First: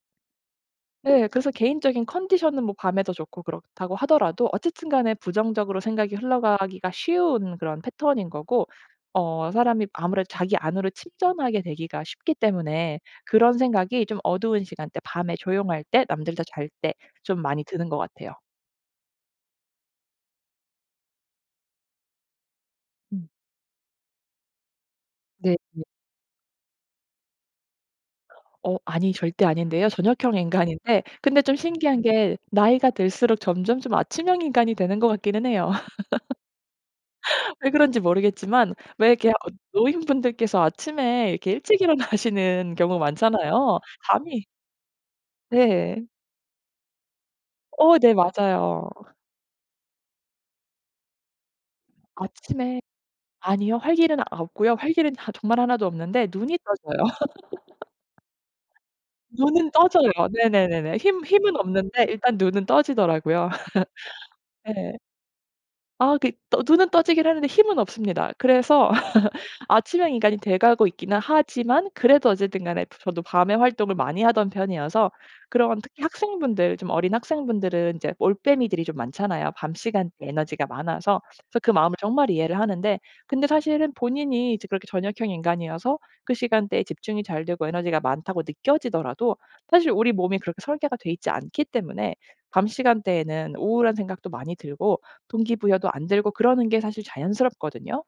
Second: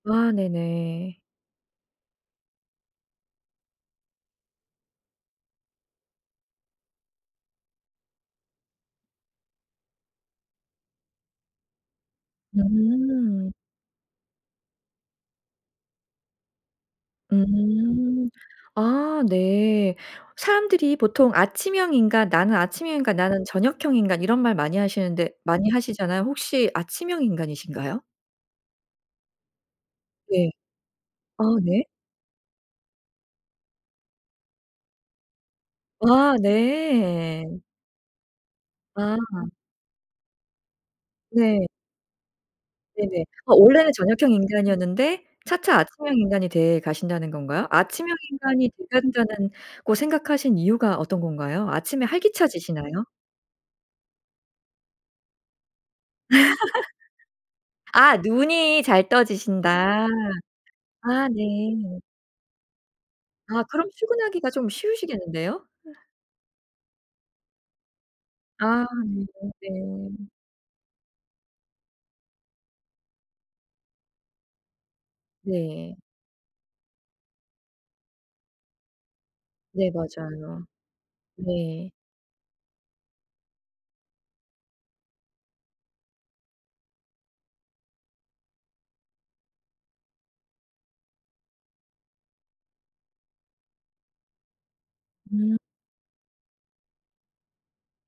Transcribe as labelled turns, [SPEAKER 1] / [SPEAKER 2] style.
[SPEAKER 1] 아, 네네.
[SPEAKER 2] 네. 그래서 개인적인 컨디션은 뭐 밤에도 좋고 그렇다고 하더라도 어쨌든 간에 부정적으로 생각이 흘러가기가 쉬운 그런 패턴인 거고, 어 사람이 아무래도 자기 안으로 침전하게 되기가 쉽기 때문에
[SPEAKER 1] 음.
[SPEAKER 2] 그런 생각이 좀 어두운 시간 때, 밤에, 조용할 때, 남들 다 잘 때 좀 많이 드는 것
[SPEAKER 1] 음.
[SPEAKER 2] 같아요.
[SPEAKER 1] 아, 네. 사람들이 보통 아침형 인간 나는 아침형 인간,
[SPEAKER 2] 음.
[SPEAKER 1] 나는 저녁형 인간 이런 말 많이 하시는데
[SPEAKER 2] 네.
[SPEAKER 1] 많이
[SPEAKER 2] 네.
[SPEAKER 1] 하시잖아요. 혹시 아침형 인간이신가요?
[SPEAKER 2] 어, 아니. 절대 아닌데요. 저녁형
[SPEAKER 1] 네.
[SPEAKER 2] 인간인데 근데
[SPEAKER 1] 아,
[SPEAKER 2] 좀
[SPEAKER 1] 네.
[SPEAKER 2] 신기한 게 나이가 들수록 점점 좀 아침형 인간이 되는 것 같기는 해요.
[SPEAKER 1] 아, 네.
[SPEAKER 2] 왜 그런지 모르겠지만 왜
[SPEAKER 1] 아.
[SPEAKER 2] 이렇게 어 노인분들께서 아침에 이렇게
[SPEAKER 1] 네.
[SPEAKER 2] 일찍 일어나시는 경우
[SPEAKER 1] 네네. 어,
[SPEAKER 2] 많잖아요.
[SPEAKER 1] 원래는 저녁형
[SPEAKER 2] 잠이
[SPEAKER 1] 인간이었는데 차차
[SPEAKER 2] 네.
[SPEAKER 1] 아침형 인간이 돼 가신다는 건가요?
[SPEAKER 2] 어, 네.
[SPEAKER 1] 아침형 인간이 돼
[SPEAKER 2] 맞아요.
[SPEAKER 1] 간다는 고 생각하신 이유가 어떤 건가요? 아침에
[SPEAKER 2] 아침에
[SPEAKER 1] 활기차지시나요?
[SPEAKER 2] 아니요. 활기는 아 없고요. 활기는 아 정말 하나도 없는데 눈이 떠져요.
[SPEAKER 1] 아. 눈이 잘
[SPEAKER 2] 눈은
[SPEAKER 1] 떠지신다.
[SPEAKER 2] 떠져요. 네네네네. 힘
[SPEAKER 1] 아,
[SPEAKER 2] 힘은
[SPEAKER 1] 네.
[SPEAKER 2] 없는데 일단 눈은 떠지더라고요.
[SPEAKER 1] 아. 그럼 출근하기가 좀
[SPEAKER 2] 네.
[SPEAKER 1] 쉬우시겠는데요?
[SPEAKER 2] 아, 네. 어 눈은 떠지긴 하는데 힘은 없습니다.
[SPEAKER 1] 아.
[SPEAKER 2] 그래서
[SPEAKER 1] 네네.
[SPEAKER 2] 아침형 인간이 돼 가고 있기는 하지만 그래도 어쨌든 간에 브 저도 밤에 활동을 많이 하던 편이어서 그런
[SPEAKER 1] 네.
[SPEAKER 2] 특히 학생분들 좀 어린 학생분들은 이제 올빼미들이 좀 많잖아요, 밤
[SPEAKER 1] 네,
[SPEAKER 2] 시간대
[SPEAKER 1] 맞아요.
[SPEAKER 2] 에너지가 많아서. 그래서 그
[SPEAKER 1] 네.
[SPEAKER 2] 마음을 정말 이해를 하는데 근데 사실은 본인이 이제 그렇게 저녁형 인간이어서 그 시간대에 집중이 잘 되고 에너지가 많다고 느껴지더라도 사실 우리 몸이 그렇게 설계가 돼 있지 않기 때문에 밤 시간대에는 우울한 생각도 많이 들고
[SPEAKER 1] 음.
[SPEAKER 2] 동기부여도 안 들고 그러는 게 사실 자연스럽거든요.